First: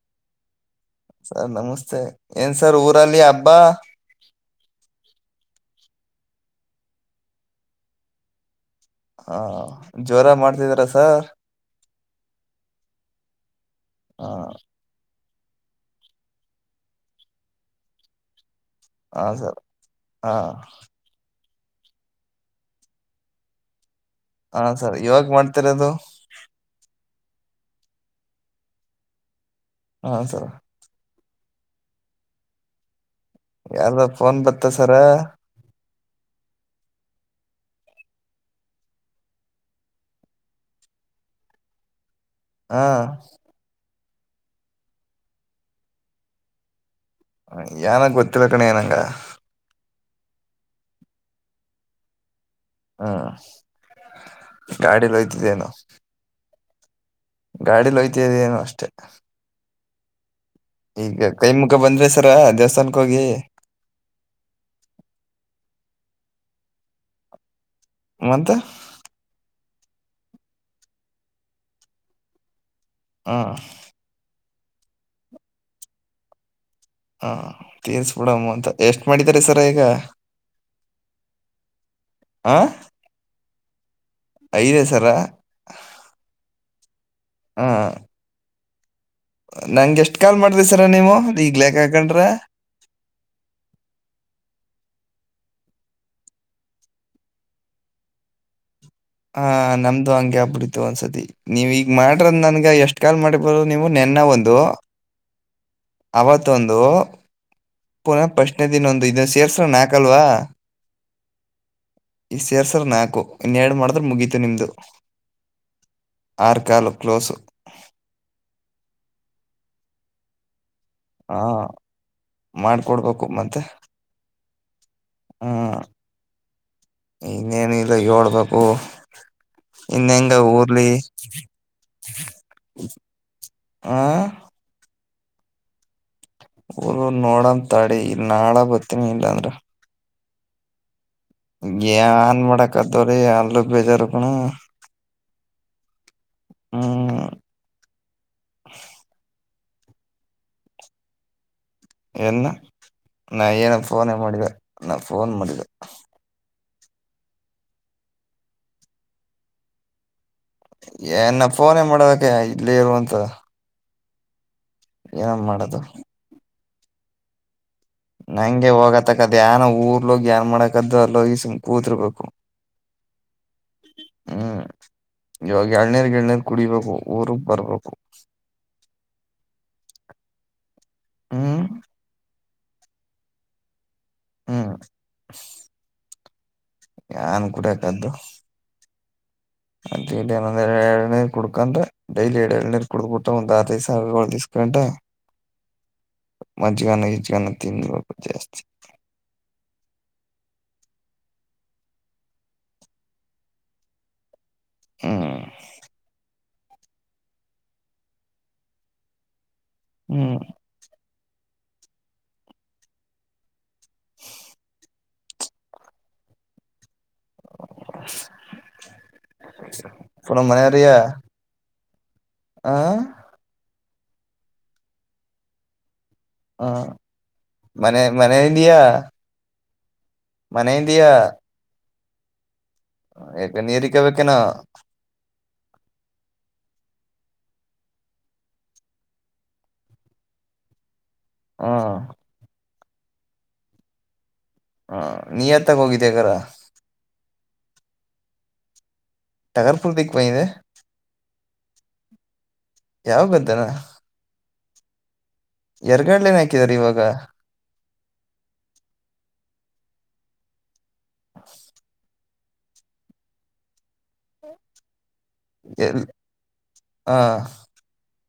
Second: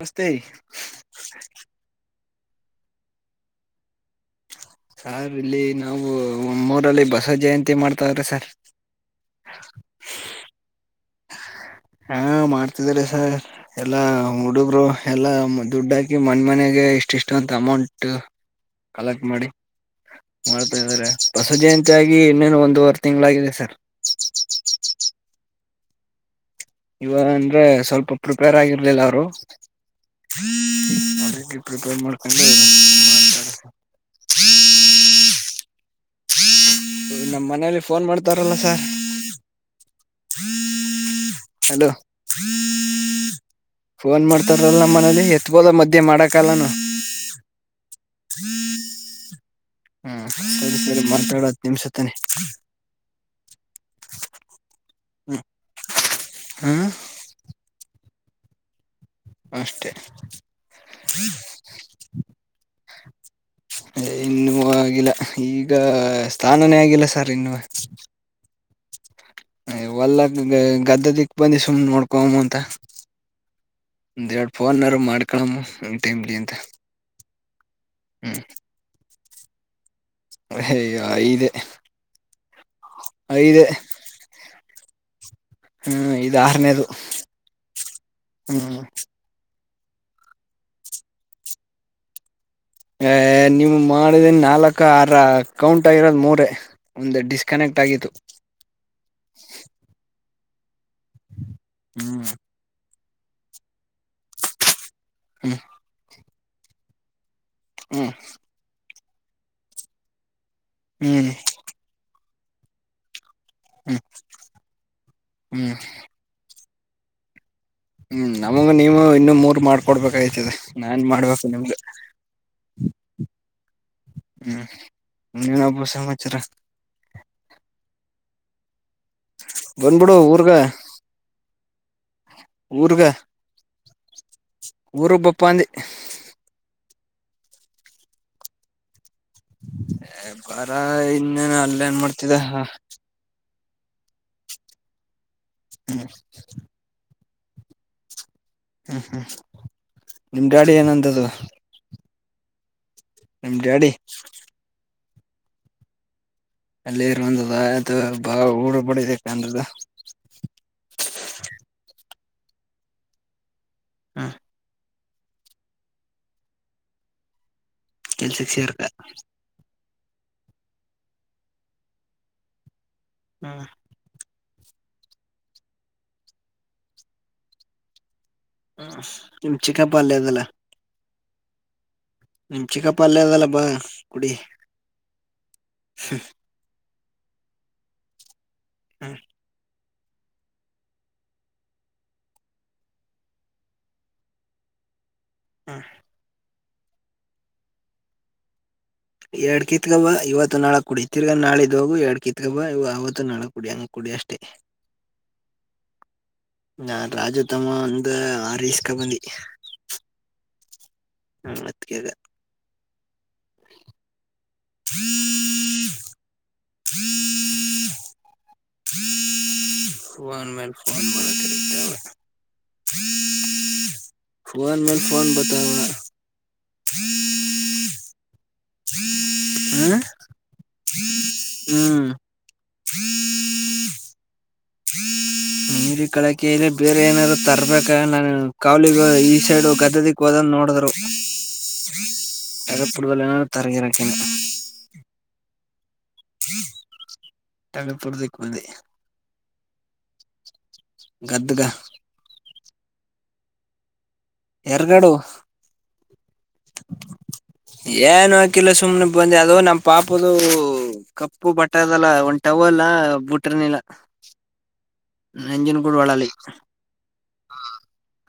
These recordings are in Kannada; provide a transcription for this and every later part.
ನಮಸ್ತೆ ಸರ್ ನಮಸ್ತೆ, ಏನ್ ಸರ್ ಊರಲ್ಲಿ ಹಬ್ಬಾ ಸಾರ್ ಇಲ್ಲಿ ನಾವು ಒ ಮೂೂರಲ್ಲಿ ಬಸವ ಜಯಂತಿ ಮಾಡ್ತವ್ರೆ ಸರ್ ಹಾ ಜೋರಾಗ್ ಮಾಡ್ತಿದ್ದೀರಾ ಸರ್? ಹಾ ಮಾಡ್ತ ಎದರಸ [inaudible] ಎಲ್ಲಾ ಹ ಹುಡಗರು ಇಲ್ಲಾ ಹುಡಗರು ದುಡ್ಡ ಹಾಕಿ ಮನೆ ಮನೆಗೆ ಇಷ್ಟಿಷ್ಟೊಂತ ಅಂತ್ತ ಅಮೌಂಟ್ ಹಕ್ಕಿ ಕಲೆಕ್ಟ್ ಹಾ ಮಾಡಿ, ಸರ್ ಹಾ ಮಾಡ್ತಾ ಇದಾರೆ. ಬಸ ಜಯಂತಿಯಗಿ ಇನ್ನೇನು ಒಂದೂವರೆ ತಿಂಗಳಾಗಿದೆ ಸರ್ ಎತ್ತರದು [inaudible] ಇವಗಾ ಅಂದ್ರೆ ಸ್ವಲ್ಪ ಪ್ರಿಪೇರ್ ಆಗಿರ್ಲಿಲ್ಲ ಅವರು ಹಾ ಸರ್ ಪ್ರಿಪೇರ್ ಮಾಡ್ಕೊಂಡು ಯಾರ್ದ ಫೋನ್ ಬತ್ತ ಸರ ನಮ್ಮ್ ಮನೆಯಲ್ಲಿ ಫೋನ್ ಮಾಡ್ತಾರಲ್ಲ ಸಾರ್ ಅಲೋ ಹಾಂ ಫೋನ್ ಮಾಡ್ತಾರಲ್ಲ ಮನೆಲಿ ಎತ್ಕೋದ ಮಧ್ಯೆ ಮಾಡಕಲ್ಲಾನು ಹ ಏನಾಗ ಗೊತ್ತಿಲ್ಲ ಸುಮನೆ ಹು ಸರಿ ಸರಿ ಹತ್ತು ನೀಮಿಸ್ ಮಾತಾಡೋನಾ ಹ್ಮ್ ಗಾಡಿ ಯಲ್ಲಿಹೊತ್ತ ಇದಿಯಾ ಹೂ ಗಾಡಿಲೋಯ್ ಇದದ ಏನು ಅಷ್ಟೇ [unintelligible] ಅಷ್ಟೇ ಈವಾಗ ಸರ ದೇವಸ್ಥಾನಕ್ಕೆ ಹೋಗಿ ದೇವರಿಗೆ ಕೈ ನಮಸ್ಕಾರ ಮಾಡಿ ಬಂದ್ದಿ ದಿದ್ದರಲ್ಲ ಸರ್ ಸ್ಥಾನಾನೇ ಆಗಿಲ್ಲ ಸರ್ ಇನ್ನುವೆ ಮಂತ ವಲ್ಲ [unintelligible] ಗದ್ದದಿಕ್ ಬಂದಿ ಸುಮ್ನ್ ನೋಡ್ಕೊ ಅಂತ. ಹ ಫೋನ್ರರು ಮಾಡ್ಕೊಮ್ಮ ಟೈಮ್ಲಿ ಅಂತ ಹ ತೀರ್ಸ್ಬಿಡಮ್ಮ ಅಂತ ಎಷ್ಟು ಮಾಡಿದಿದ್ದಾರೆ ಸರ ಈಗ ಹೇಯ ಐದೆ ಹ ಐದೆ ಐದೇ ಸರ ಹ್ಮ್ ಇದು ಹುಂ ಹ್ಮ ನಂಗೆಷ್ಟ್ ಕಾಲ್ ಮಾಡ್ದಿ ಸರ ನೀವು, ಈಗ್ಲೆಕ್ಕ ಹಾಕಂಡ್ರೆ ಹೇ ನಿಮ್ಗ್ ಮಾಡಿದಿನ್ ನಾಲ್ಕ ಆ ರ ಅಕೌಂಟ್ ಆಗಿರೋದು ಮೂರ ಒಂದು ಡಿಸ್ಕನೆಕ್ಟ್ ಆಗಿತ್ತು ಹಾ ನಮ್ದು ಹಂಗೆಬ್ ಒಂದಸತಿ ನೀವ ಈಗ ಹ್ಮ್ ಮಾಡ್ರದ ನನ್ಗ ಎಷ್ಟು ಕಾಲ್ ಮಾಡಿಬೋದು ನೀವು ನೆನ್ನ ಒಂದು ಹ್ಮ್ ಅವತ್ತೊಂದು ಹ್ಮ್ ಪುನಃ ಪ್ರಶ್ನೆ ದಿನೊಂದೈತಿ ಇದ ಸೇರ್ಸ ನಾಕಲ್ವಾ? ಹ್ಮ್ ಈ ಸೇರ್ ಸರ್ ನಾಕೋ ಹ್ಮ್ ಮುಗೀತು ನಿಮ್ದು ಹ್ಮ್ ಆರ್ ಕಲು ಕ್ಲೋಸು ಹ್ಮ್ ನಮಗ ನೀವು ಇನ್ನು ಮೂರ್ ಮಾಡ್ಕೊಡ್ಬೇಕಾಯ್ತದೆ ನಾನ್ ಹಾ ಮಾಡ್ಬೇಕು ನಿಮ್ಗೆ ಮಾಡ್ಕೊಡ್ಬೇಕು ಮತ್ತೆ ಹ್ಮ್ ಹ್ಮ ಇನ್ನೇನಪ್ಪ ಸಮಾಚಾರ ಇನ್ನೇನಿಲ್ಲ ಹಳ್ಬೇಕು ಓಹ್ ಬಂದ್ಬಿಡು ಇನ್ನೆಂಗ ಊರ್ಗ ಊರ್ಲಿ, ಊರ್ಗ ಹಾ ಬಂದ ಊರು ನೋಡ ತಾಡಿ ಇ ನಾಳ ಬರ್ತನಿ ಇಲ್ಲಾಂದ್ರ ಎ ಬಾರ ಇನ್ ಏನ್ ಮಾಡಕತ್ತಾರೆ ಯಲ್ರು ಬೇಜಾರಕಣೋ ಹ್ಮ್ ಹ್ಮ್ ಹ್ಮ್ ನಿಮ ಡಾಡಿ ಏನಂದ್ದು ಎನ್ನ ನಾ ಏನ ಫೋನೇ ಮಾಡಿದೆ ನ ಫೋನ್ ಮಾಡಿದ. ಅಲ್ಲಿ ಇರುವಂದ್ದ ಅದು ಬಾ ೂಡುಬಡಬೇಕಂದ್ದ ಏನ್ ಫೋನ್ ಮಾಡೋದ ಅ ಇಲ್ಲಿ ಒಂದ್ ಹಾ ಏನನ್ ಮಾಡದು ಕೆಲ್ಸಕ್ ನಂಗೆ ಸೇರ್ಕ ಹೋಗತಕ್ಕದಾನ ಊರ್ಲೋಗಿ ಏನ್ ಮಾಡಕದ್ದು ಅಲ್ಲೋ ಈ ಸುಮ್ ಕೂದರ್ಬೇಕು ಹಾ ಇವಾಗ ಎಲ್ನೀರ್ ಗಿಲ್ನೀರ್ ಕುಡಿಬೇಕು ಊರ್ಗ್ ಬರ್ಬೇಕು. ನಿಮ್ ಚಿಕ್ಕಪ್ಪ ಅಲ್ಲ ಅದೆಲ್ಲ ಹ್ಮ್ ನಿಮ್ಮ ಚಿಕಪ್ಪ ಅಲ್ಲೇ ಇದಲ್ಲಪ ಕುಡಿಯ ಹ್ಮ್ ಯನ್ ಕೂಡಕ್ದು ಹ್ಮ ಅಂದ ಎರ ಎರಡನೇರ್ ಕುಡ್ಕಂದ್ ಡೈಲಿ ಎರಡ್ ಎಏಡನರ್ ಕುಡ್ಬಿಟ್ಟ್ ಒಂದ ಆರಡಿಸ ಸಾವಿ ಒಸಕೊಂಡು ಹಾ ಮ್ೆ ಗಾನ ಈಜ ಗಾನ ತೀನ್ ದಿವ ಬ ಜಾಸ್ತಿ ಎರಡ್ ಕಿತ್ಕಬಾ ಇವತ್ತು ನಾಳಕ್ ಕುಡಿ ತಿರ್ಗಾ ನಾಳಿದ್ದ ಹೋಗು ಎರಡ್ ಕಿತ್ಕಬಾ ಇವ ಅವವತ್ತು ನಾಳಕ್ ಕುಡಿ ಹಂಗ ಕುಡಿ ಅಷ್ಟೇ ಹ್ಮ್ ನಾ ರಾಜು ತಮ್ಮ ಅಂದು ಆರ್ ಇಸ್ಕೊಂಡ್ ಬಂದಿ ಹ್ಮ್ ಹಾ ಅದಕಗ [inaudible] ಹ್ಮ್ [inaudible] ಪುನ ಫನ್ ಮ್ಯಲ್ ಮನೆಯವರಿಯ ಫೋನ್ ಮಾಡಕ್ಕೆಹತ್ತವೆ ಆ ಫೋನ್ ಮೇಲ್ ಫೋನ್ ಬತಾವ ಹಾ ಮನೆ ಮನೆಲ್ಲಿಯಾ. ಹ್ಮ ಮನೆೆಯಿಂದಿಯಾ ಯಕ ಏರಿಕಬೇಕಕ್ಕೆನ ನೀರಿ ಕಳಕಲ್ಲಿ ಬೇರೆ ಏನಾದ್ರು ತರ್ಬೇಕ ನಾನು ಕಾವಲಿಗ ಈ ಸೈಡ್ ಗದದಕ್ ಹೋದ್ ನೋಡಿದ್ರು ಹಾ ರಪ್ಪಡ್ಬಲ್ಲನ ತರಗಿರಕ್ಕ ಹ ನಿಯತ್ತಾಗ ಹೋಗ [unintelligible] ಟಗಪುಡದಕ್ಕಂದೆ [unintelligible] ಗದ್ದುಗ ಯಾವಾಗ್ದಾರ ಎರ್ಗಡು ಹಾಕಿದಾರ ಇವಾಗ ಏನುೋ ಕಲ್ಲ ಸುಮ್ಮ್ನೆ ಬಂದೆ ಅದೋ ನಮ್ಮ ಪಪಗಳು ಕಪ್ಪು ಬಟ್ಟ ಅದೆಲ್ಲ ಒಂಟ ಟವ ಅಲ್ಲಾ ಬುಟ್ರನಲ್ಲ ನಂಜನ್ ಕೂಡ ಎಲ್ ಒಳಾಲಿ ಹ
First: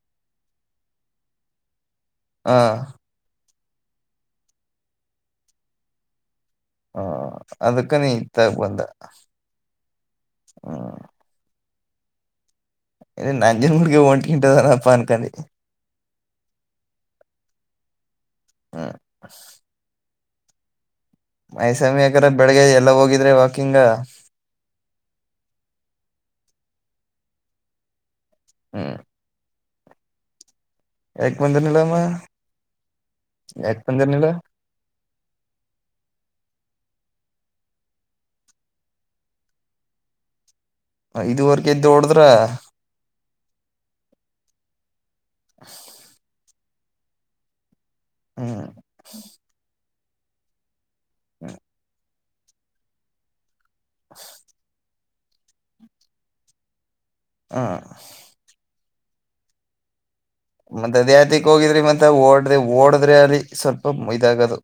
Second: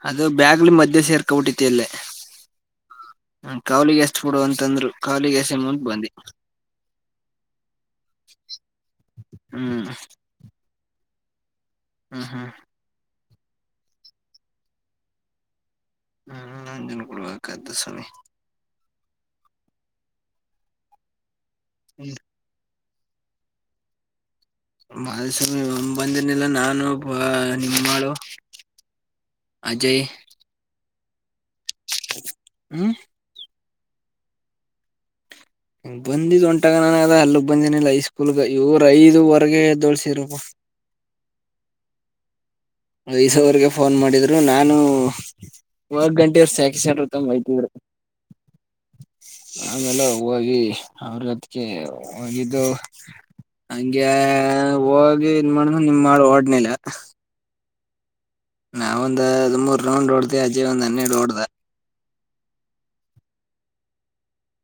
ಅದು ಬ್ಯಾಗ್ಲಿ ಮಧ್ಯೆ ಸೇರ್ಕಬಿಟ್ಟೈತಿ ಅಲ್ಲೇ ಹಾ ಕಾವ್ಲಿಿಗೆ ಎಷ್ಟ ಕೊಡುವ ಅಂತಂದ್ರು ಕಾವ್ಲಿಿಗೆ ಎಷ್ಟ ಅಮೌಂಟ್ ಬಂದಿ ಹ್ಮ ಅದಕ್ಕ ನೀ ತಗ ಬಂದ ಹ್ಮ್ ಹ್ಮ್ ಹ್ಮ ಹಾ ಇ ನಂಜನ್ಮಡಗೆ ಒಂಟಕಟದನಪ್ಪ ಅನ್ಕಿ ಹ್ಮ್ ನಂಜಿನ ಕೊಡ್ಬೇಕ್ದ ಸರಿಿ ಹ್ಮ ಮೈಸಾಮಿ ಹ್ಮ್. ಅಕ ಬೆಳಗ್ಗೆ ಎಲ್ಲ ಎಲ್ಲ ಹೋಗಿದ್ರೆ ವಾಕಿಂಗ್ ಬಾಲಸ್ವಾಮಿ ಒ ಬಂದನಿಲ್ಲ ನಾನು ಬ ನಿಮ್ಮಾಳು ಹ್ಮ ಅಜಯ್ ಹ ಒಂದನಲಾಮ ಹ್ಮ್ ಎಪ್ಪಂದಂತನಿಲ್ಲ ಹ ಬಂದಿದ್ ಒಂಟಾಗ ನಾನ ಅದ ಅಲ್ಲಿಗ್ ಬಂದನಿಲ್ಲ ಐ ಸ್ಕೂಲ್ಗ ಇವ್ರ ಐದುವರೆಗೆ ಎದ್ದೋಳ್ಸಿದ್ರಪ್ಪ ಇದದುವರೆಗ ಇದ್ದೋಡದ್ರ ವಯಸವರೆಗೆ ಫೋನ್ ಮಾಡಿದ್ರು ನಾನು ಒ ಗಂಟೆ ತಂಬಐತಿದ್ರು ಹ್ಮ್ ಆಮೇಲೆ ಹವಾಗಿ ಅವ್ರ ಅದಕ್ಕೆ ಒಳ್ಳದು ಹಂಗಗೆ ವ ನನ್ ಮಾಡ ನಿಮ ಮಾಡ ಡ್ನಲ್ಲ ಹ ನಾವ ಒಂದ ಹದ್ಮೂರು ರೌಂಡ್ ಓಡ್ದ್ ಮತ್ತೆ ಅ ದೇಥಕ್ ಹೋಗಿದ್ರಿ ಮತ್ತೆ ಓಡ್ರೆ ಓಡದ್ರೆ ಅಲ್ಲಿ ಸ್ವಲ್ಪ ಮೈ್ದಾಗದು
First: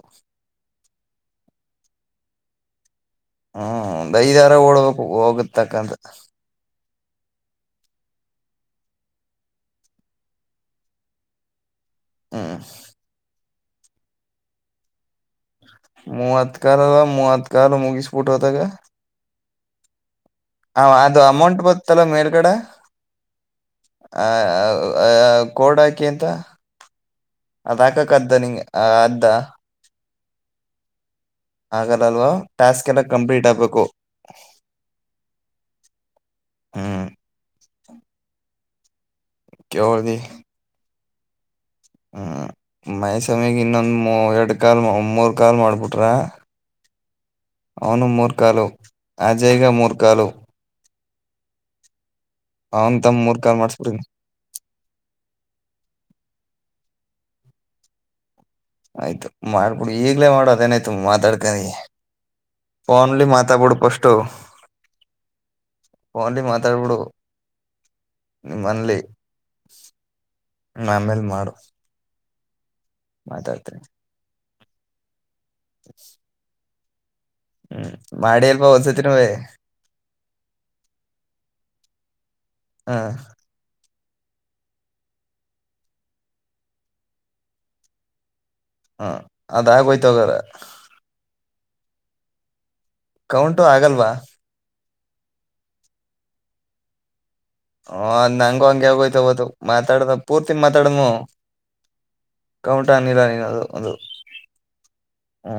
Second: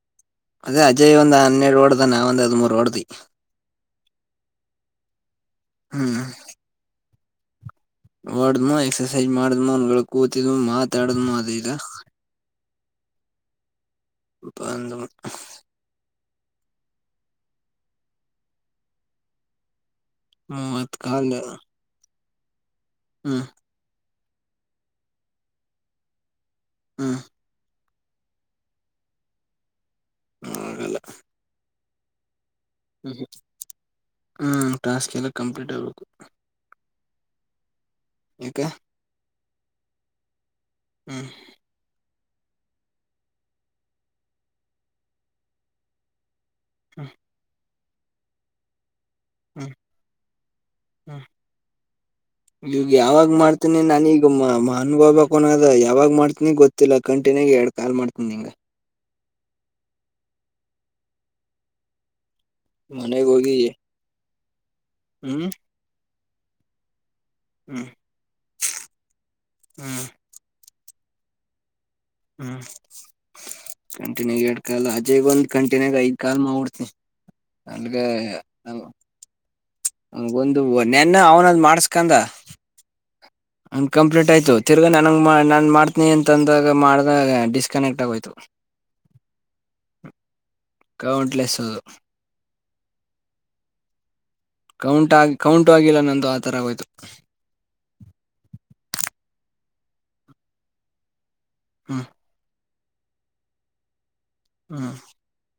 ಅದೇ ಅಜಯ್ ಒಂದ್ ಹನ್ನೆರಡು ಓಡ್ದಾನ, ನಾ ಒಂದ್ ಹದ್ಮೂರ್ ಓಡ್ದಿ. [unintelligible] [inaudible] ಓಡ್್ಮ ಎಕ್ಸರ್ಸೈಜ ಮಾಡಿದ್್ಮ ಒನ್ ಕೂತಿದ್ ಮಾತಾಡದ್್ಮ ಅ ಇಲ್ಲ ಹ್ಮ ಬಂದು ಮೂವತ್ಕಾರಲ್ಲ, ಮೂವತ್ಕಾರಾಲ ಮುಗಿಸ್ಬೂಟ್ ಅತಗೆ ಹ ಮೂವತ್ ಅದು ಅಮೌಂಟ್ ಬತ್ತಲ್ಲ ಮೇ ಎಡೆ ಹ್ಮ ಆ ಅ ಆ ಕೋಡಾಕಿ ಎಂತ ಹ್ಮ ಅದ ಹಾಕಕ್ಕ ಅದ್ದ ನಿಂಗ ಅದ್ದ ಆಗಲ್ಲ ಆಗಲ್ಲ ಅಲ್ವಾ ಟಾಸ್ಕ್ ಎಲ್ಲ ಹ್ಮ್ ಕಂಪ್ಲೀಟ್ ಆಗ್ಬೇಕು ಹ್ಮ್ ಟಾಸ್ಕ್ ಎಲ್ಲ ಕಂಪ್ಲೀಟ್ ಆಗ್ಬೇಕು ಹ್ಮ್ ಏಕೆ [unintelligible] ಹ್ಮ ಹ್ಮ ಮೈಸಮಗ್ ಇನ್ನೊಂದು ಮೂ ಎರಡ್ ಕಾಲ್ ಮೂರ್ ಕಾಲ್ ಮಾಡ್ಬಿಟ್ರೆ ಹ್ಮ ಅವನು ಮೂರ್ಖಲು ಅಜಯಗ ಮೂರ್ಖಲು ಹಾ ಈಗ ತಮ್ಮ ಯಾವಾಗ್ ಮೂರ್ ಕಾಲ್ ಮಾಡ್ತನಿ ಮಾಡ್ಸ್ಬಿಡಿ ನಾನೀಗ ಮಾನುಭಾಬಕ್ಕನದ ಯಾವಾಗ್ ಮಾಡ್ತೀನಿ ಗೊತ್ತಿಲ್ಲ ಕಂಟಿನ್ಯಿ ಎರಡ್ ಕಾ ಮಾಡ್ತನಿಂಗ ಆಯ್ತು ಮಾಡ್ಕೊಡು ಈಗ್ಲೇ ಮಾಡು ಅದೇನಾಯ್ತು ಮಾತಾಡ್ಕನಿ ಫೋನ್ ನ್ಲಿ ಮನೆಗ್ ಹೋಗಿ ಮಾತಾಬಿಡ್ಫಷ್ಟು ಹ್ಮ್ ಫನ್ಲಿ ಮಾತಾಡಬುಡು ಹ್ಮ್ ನಿಮ್ಮಲ್ಲಿ ಹ್ಮ್ ಆಮೇಲ್ ಮಾಡು ಹ್ಮ್ ಮಾತಾಡ್ತೀನಿ ಕಂಟಿನ್ಯೂ ಗಡ್ ಕಲ್ಲ ಅಜೆಗ ಒಂದು ಕಂಟನ್ಾಗ ದ್ ಕಲ್ ಮಾಡ್ಿಡ್ತಿ ಹ್ಮ್ ಮಾಡಿ ಅಲ್ವಾ ಒಸತಿಿನವೇ ಹ ಒಂದು ನೆನ್ನ ಅವನದ ಮಾಡಸ್ಕಂದ ಹ ಕಂಪ್ಲೀಟ್ ಆಯ್ತು ತಿರ್ಗಾ ನನಗೆ ನಾನು ಮಾಡ್ತೀನಿ ಅಂತಂದಾಗ ಮಾಡ್ದಾಗ ಡಿಸ್ಕನೆಕ್ಟ್ ಆಗೋಯ್ತು ಹ್ಮ ಅದಾಗೋಯ್ತೋಗಾರ ಕೌಂಟ್ಲೆಸ್ ಅದು ಕೌಂಟು ಆಗಲ್ವಾ ಕೌಂಟ್ ಆಗಿ ಕೌಂಟು ಆಗಿಲ್ಲ ನಂದು ಆ ತರ ಹೋಯ್ತು ಹ ಅ ನಂಗ ಹಂಗಗೆ ಆಗೋಯ್ತವದು ಮಾತಾಡ್ದ ಪೂರ್ತಿ ಮಾತಾಡ್ನು ಹಾ ಕೌಂಟ ಅನಿಲ್ಲ ನೀನ ಅದು ಅದು ಹ್ಮ ಹಾ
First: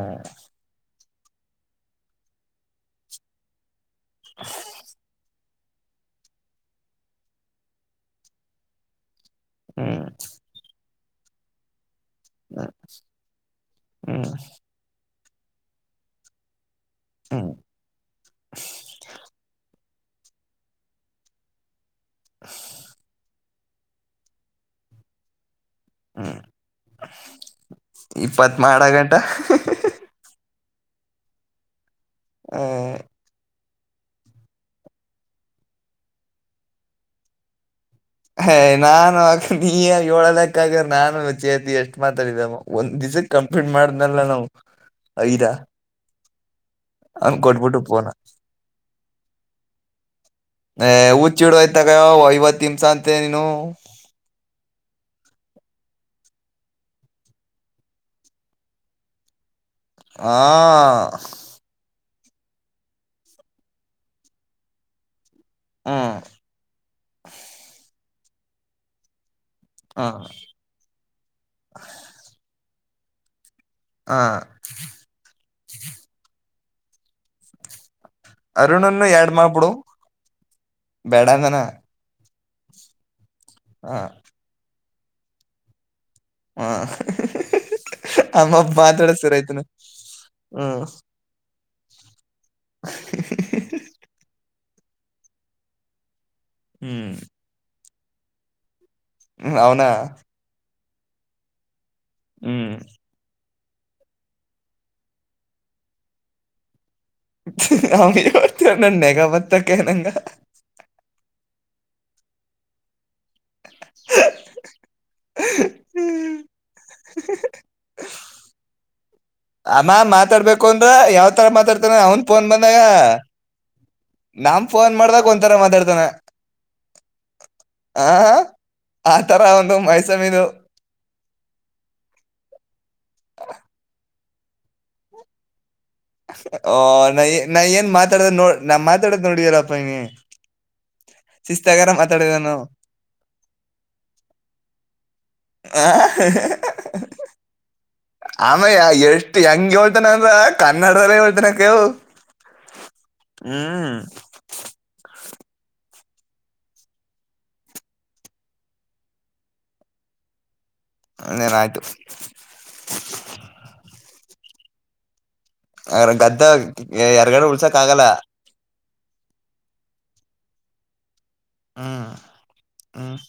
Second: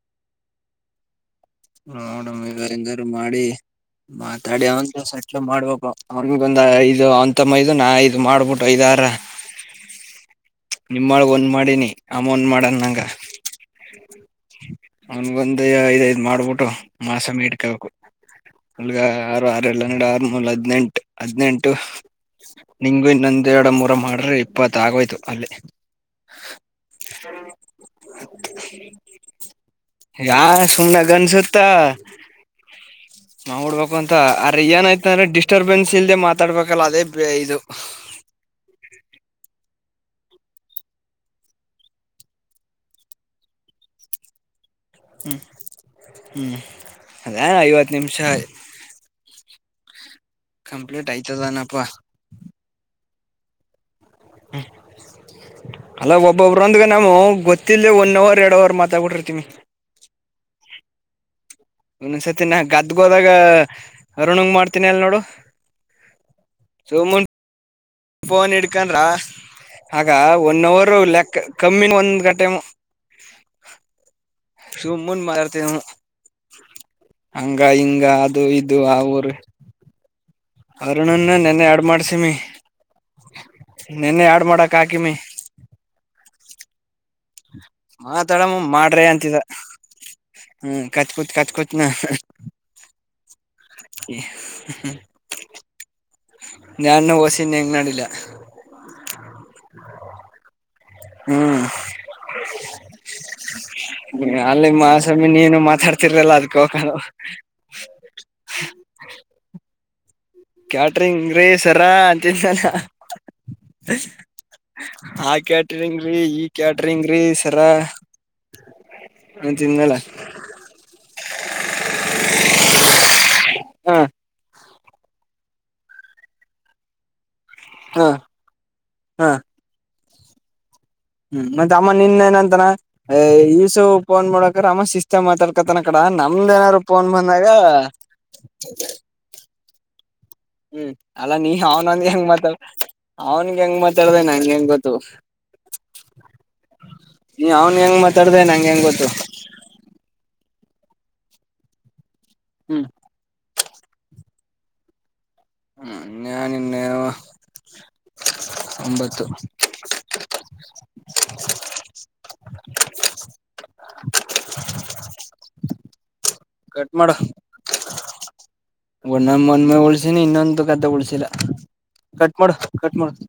ನೋಡ ಇವ ಎಂಗಾರು ಮಾಡಿ ಮತಾಡ ಅವನ್ತಸ ಮಾಡ್ಬೇಕು ಅವ್ರಗೊಂದ ಇದು ಅಂತಮ್ಮ ಇದು ನಾ ಇದು ಮಾಡ್ಬಿಟ್ಟು ಐದಾರ [inaudible] ಹ್ಮ್ ನಿಮ್ಮಳಗ ಒಂದ್ ಮಾಡಿನಿ ಅಮನ್ ಮಾಡಣ ನಂಗ ಹ್ಮ್ ಹ್ಮ್ ಅವನ್ ಮುಂದೆ ಐದ್ ಐದ್ ಮಾಡ್ಬಿಟ್ಟು ಮಾಸ ಹ್ಮ್ ವೇಟಕಬೇಕ ನಲ್ಗ ಆರು ಆರಲ್ಲ ಒಂದ್ ಆರುನೂರು ಹದಿನೆಂಟು ಹದಿನೆಂಟು ನಿಂಗು ಇನ್ನಂದ್ ಎರಡು ಮೂರ ಮಾಡಿದ್ರೆ ಇಪ್ಪತ್ತ ಆಗೋಯ್ತು ಅಲ್ಲೇ ಹ್ಮ್ ಇಪ್ಪತ್ ಮಾಡ ಗಂಟ ಯಾರ್ ತುಮನ ಗನ್ ಸುತ್ತ ನೌಡ್ಬೇಕ್ ಅಂತ ಅ್ರ ಏನಾಯ್ತ ಅಂದ್ರೆ ಡಿಸ್ಟರ್ಬೆನ್ಸ್ ಇಲ್ದೆ ಮಾತಾಡ್ಬೇಕಲ್ಲ ಅದೇ ಇದು ಹ ನಾನು ಆಕ ನೀ ಯಾಕ್ ಏಳದಕ್ಕಗ ನಾನು ವಿ ಚೇತಿ ಎಷ್ಟ್ ಮಾತಾಡಿದಮ್ಮ ಒಂದ್ ದಿವಸ ಕಂಪ್ಲೀಟ್ ಮಾಡನಲ್ಲ ನಾವು ಹ್ಮ್ ಐದ ಹ್ಮ್ ಅದ ಅವ್ನ್ ಕೊಟ್ಬಿಟ್ಟು ಐವತ್ ಫೋನ ನಿಮ್ಷ ಆಯ್ತದನಪ್ಪಾ ಹುಚ್ಚಿಡೋಯ್ತಾಗ ಐವತ್ತು ನಿಮಿಷ ಅಂ ಮತ್ತೆ ನೀನು ಹ್ಮ ಅಲ್ಲ ಒಬ್ಬೊಬ್ರೊಂದ್ಗ ನಾಮ ಗೊತ್ತಿಲ್ಲದೆ ಒನ್ ಅವರ್ ಎರಡ್ ಅವರ್ ಮಾತಾಬಟಿರ್ತಿನಿ ಆ ಇನ್ನೊಂದು ಸತಿ ನಾ ಗದ್ದ್ಗ ಹೋದಾಗ ಅರುಣಂಗ ಮಾಡ್ತನಿ ಅಲ್ ನೋಡು ಹ್ಮ್ ಸೊಮುನ್ ಫೋನ್ ಹಿಡ್ಕೊಂರ ಹ ಆಗ ಒನ್ ಅವರ್ ಲೆಕ್ಕ ಕಮ್ಮಿನ ಒಂದ್ ಗಂಟೆ ಹ ಹ ಸು ಮುನ್ ಮಾಡತೇ ಹಂಗ ಇಂಗ ಅರುಣನ್ನು ಎರಡು ಮಾ ಬಿಡು ಅರುಣನ್ನ ನೆನೆ ಆಡ್ ಮಾಡ್ಸಿಮಿ ಹ [inaudible] ನಿೆನ್ನೆ ಯಾಡ್ ಮಾಡಕ ಕಾಕಮಿ ಹಾ [unintelligible] ಮಾತಾಡಮ್ಮ ಮಾಡ್ರಿ ಅಂತಿದ ಹ್ಮ್ ಕತ್ ಕುೂತ್ ಕತ್ ಕುೂತ್ನಾ ಹ ಹ್ [unintelligible] ನಾನು ವಸನ್ ಹೆಂಗ್ ನಡಿಲಿ ಹ್ಮ ಅವೌನಾ ಹ್ಮ್ ಹ್ಮ್ ಅಲ್ಲಿ ಮಾಸ್ವಾಮಿ ನೀನು ಮಾತಾಡ್ತಿರ್ಲಲ್ಲ ಅದಕ ಹೋಗಕ ನ ಅವತನ್ನ ನೆಗ ಪತ್ತ ಕನಂಗ ಂತ ಆ ಕ್ಯಾಟ್ರಿಂಗೀ ಈ ಕ್ಯಾಟ್ರಿ ಂಗ್ರೀ ಸರಾ ಅಮ್ಮ ಮಾತಾಡ್ಬೇಕು ಅಂದ್ರ ಯಾವ್ತರ ಮಾತಾಡ್ತಾನ ಅವನ್ ಫೋನ್ ಬಂದಾಗ ಹಾ ನಮ ಫೋನ್ ಮಾಡ್ದಕ್ ಒಂಥರ ಮಾತಾಡ್ತಾನೆ ಹಾ ಹ ಆ ಹಾ ತರ ಒಂದು ಮೈಸೂ ಸಮೀದು ಹ್ಮ್ ಮತ್ತೆ ಅಮ್ಮ ನಿನ್ನ ಏನಂತಾನ ಈ ಸವ ಪೊನ್ ಮಾಡೋಕ್ರ ಆಮ್ಮ ಸಿಸ್ಟಮ್ತಾಡ್ಕತ ಹ ನ ನಾ ಏನ್ ಮಾತಾಡದ ನೋ ನಾ ಮಾತಾಡದ್ ನೋಡಿದರಪ್ಪ ನೀ ಹ್ಮ್ ಅಲ್ಲಾ ನೀ ಶಿಸ್ತಾಗಾರ ಅವನಂದ ಹೆಂಗ್ ಮಾತಾಡ ಮಾತಾಡಿದನು ಅವನ್ಿಗೆ ಹೆಂಗ್ ಮಾತಾಡ್ದ ನಂ ಹೆಂಗ ಗೊತ್ತು ನೀ ಅವನ್ ಹೆಂಗ ಮಾತ ಆಮೇ ಎಷ್ಟ್ ಹೆಂಗ ಹೇಳ್ತಾನಂದ ಕನ್ನಡಲ್ಲ ಹಳ್ತನ ಕವು ಹ್ಮ್ ಹ್ಮ್ ಹ್ಮ ನ್ ಇನ್ನೆ ಒಂಬತ್ತು ಅಂದೇನ ಆಯ್ತು ಅ್ರ ಗದ್ ತಾಗ್ ಕಟ್ ಯ ಎರ್ಗಡೆ ಉಳ್ಸಕ್ ಆಗಲ್ಲ ಒ್ಣ ಮೊನ್ ಮೇ ಉಳ್ಸಿನಿ ಇನ್ನೊಂದು ಗದ್ದೆ ಉಳ್ಸಿಲ್ಲ ಹ್ಮ್ ಕಟ್ಮಾಡು ಹ್ಮ್ ಕಟ್ಮಾಡು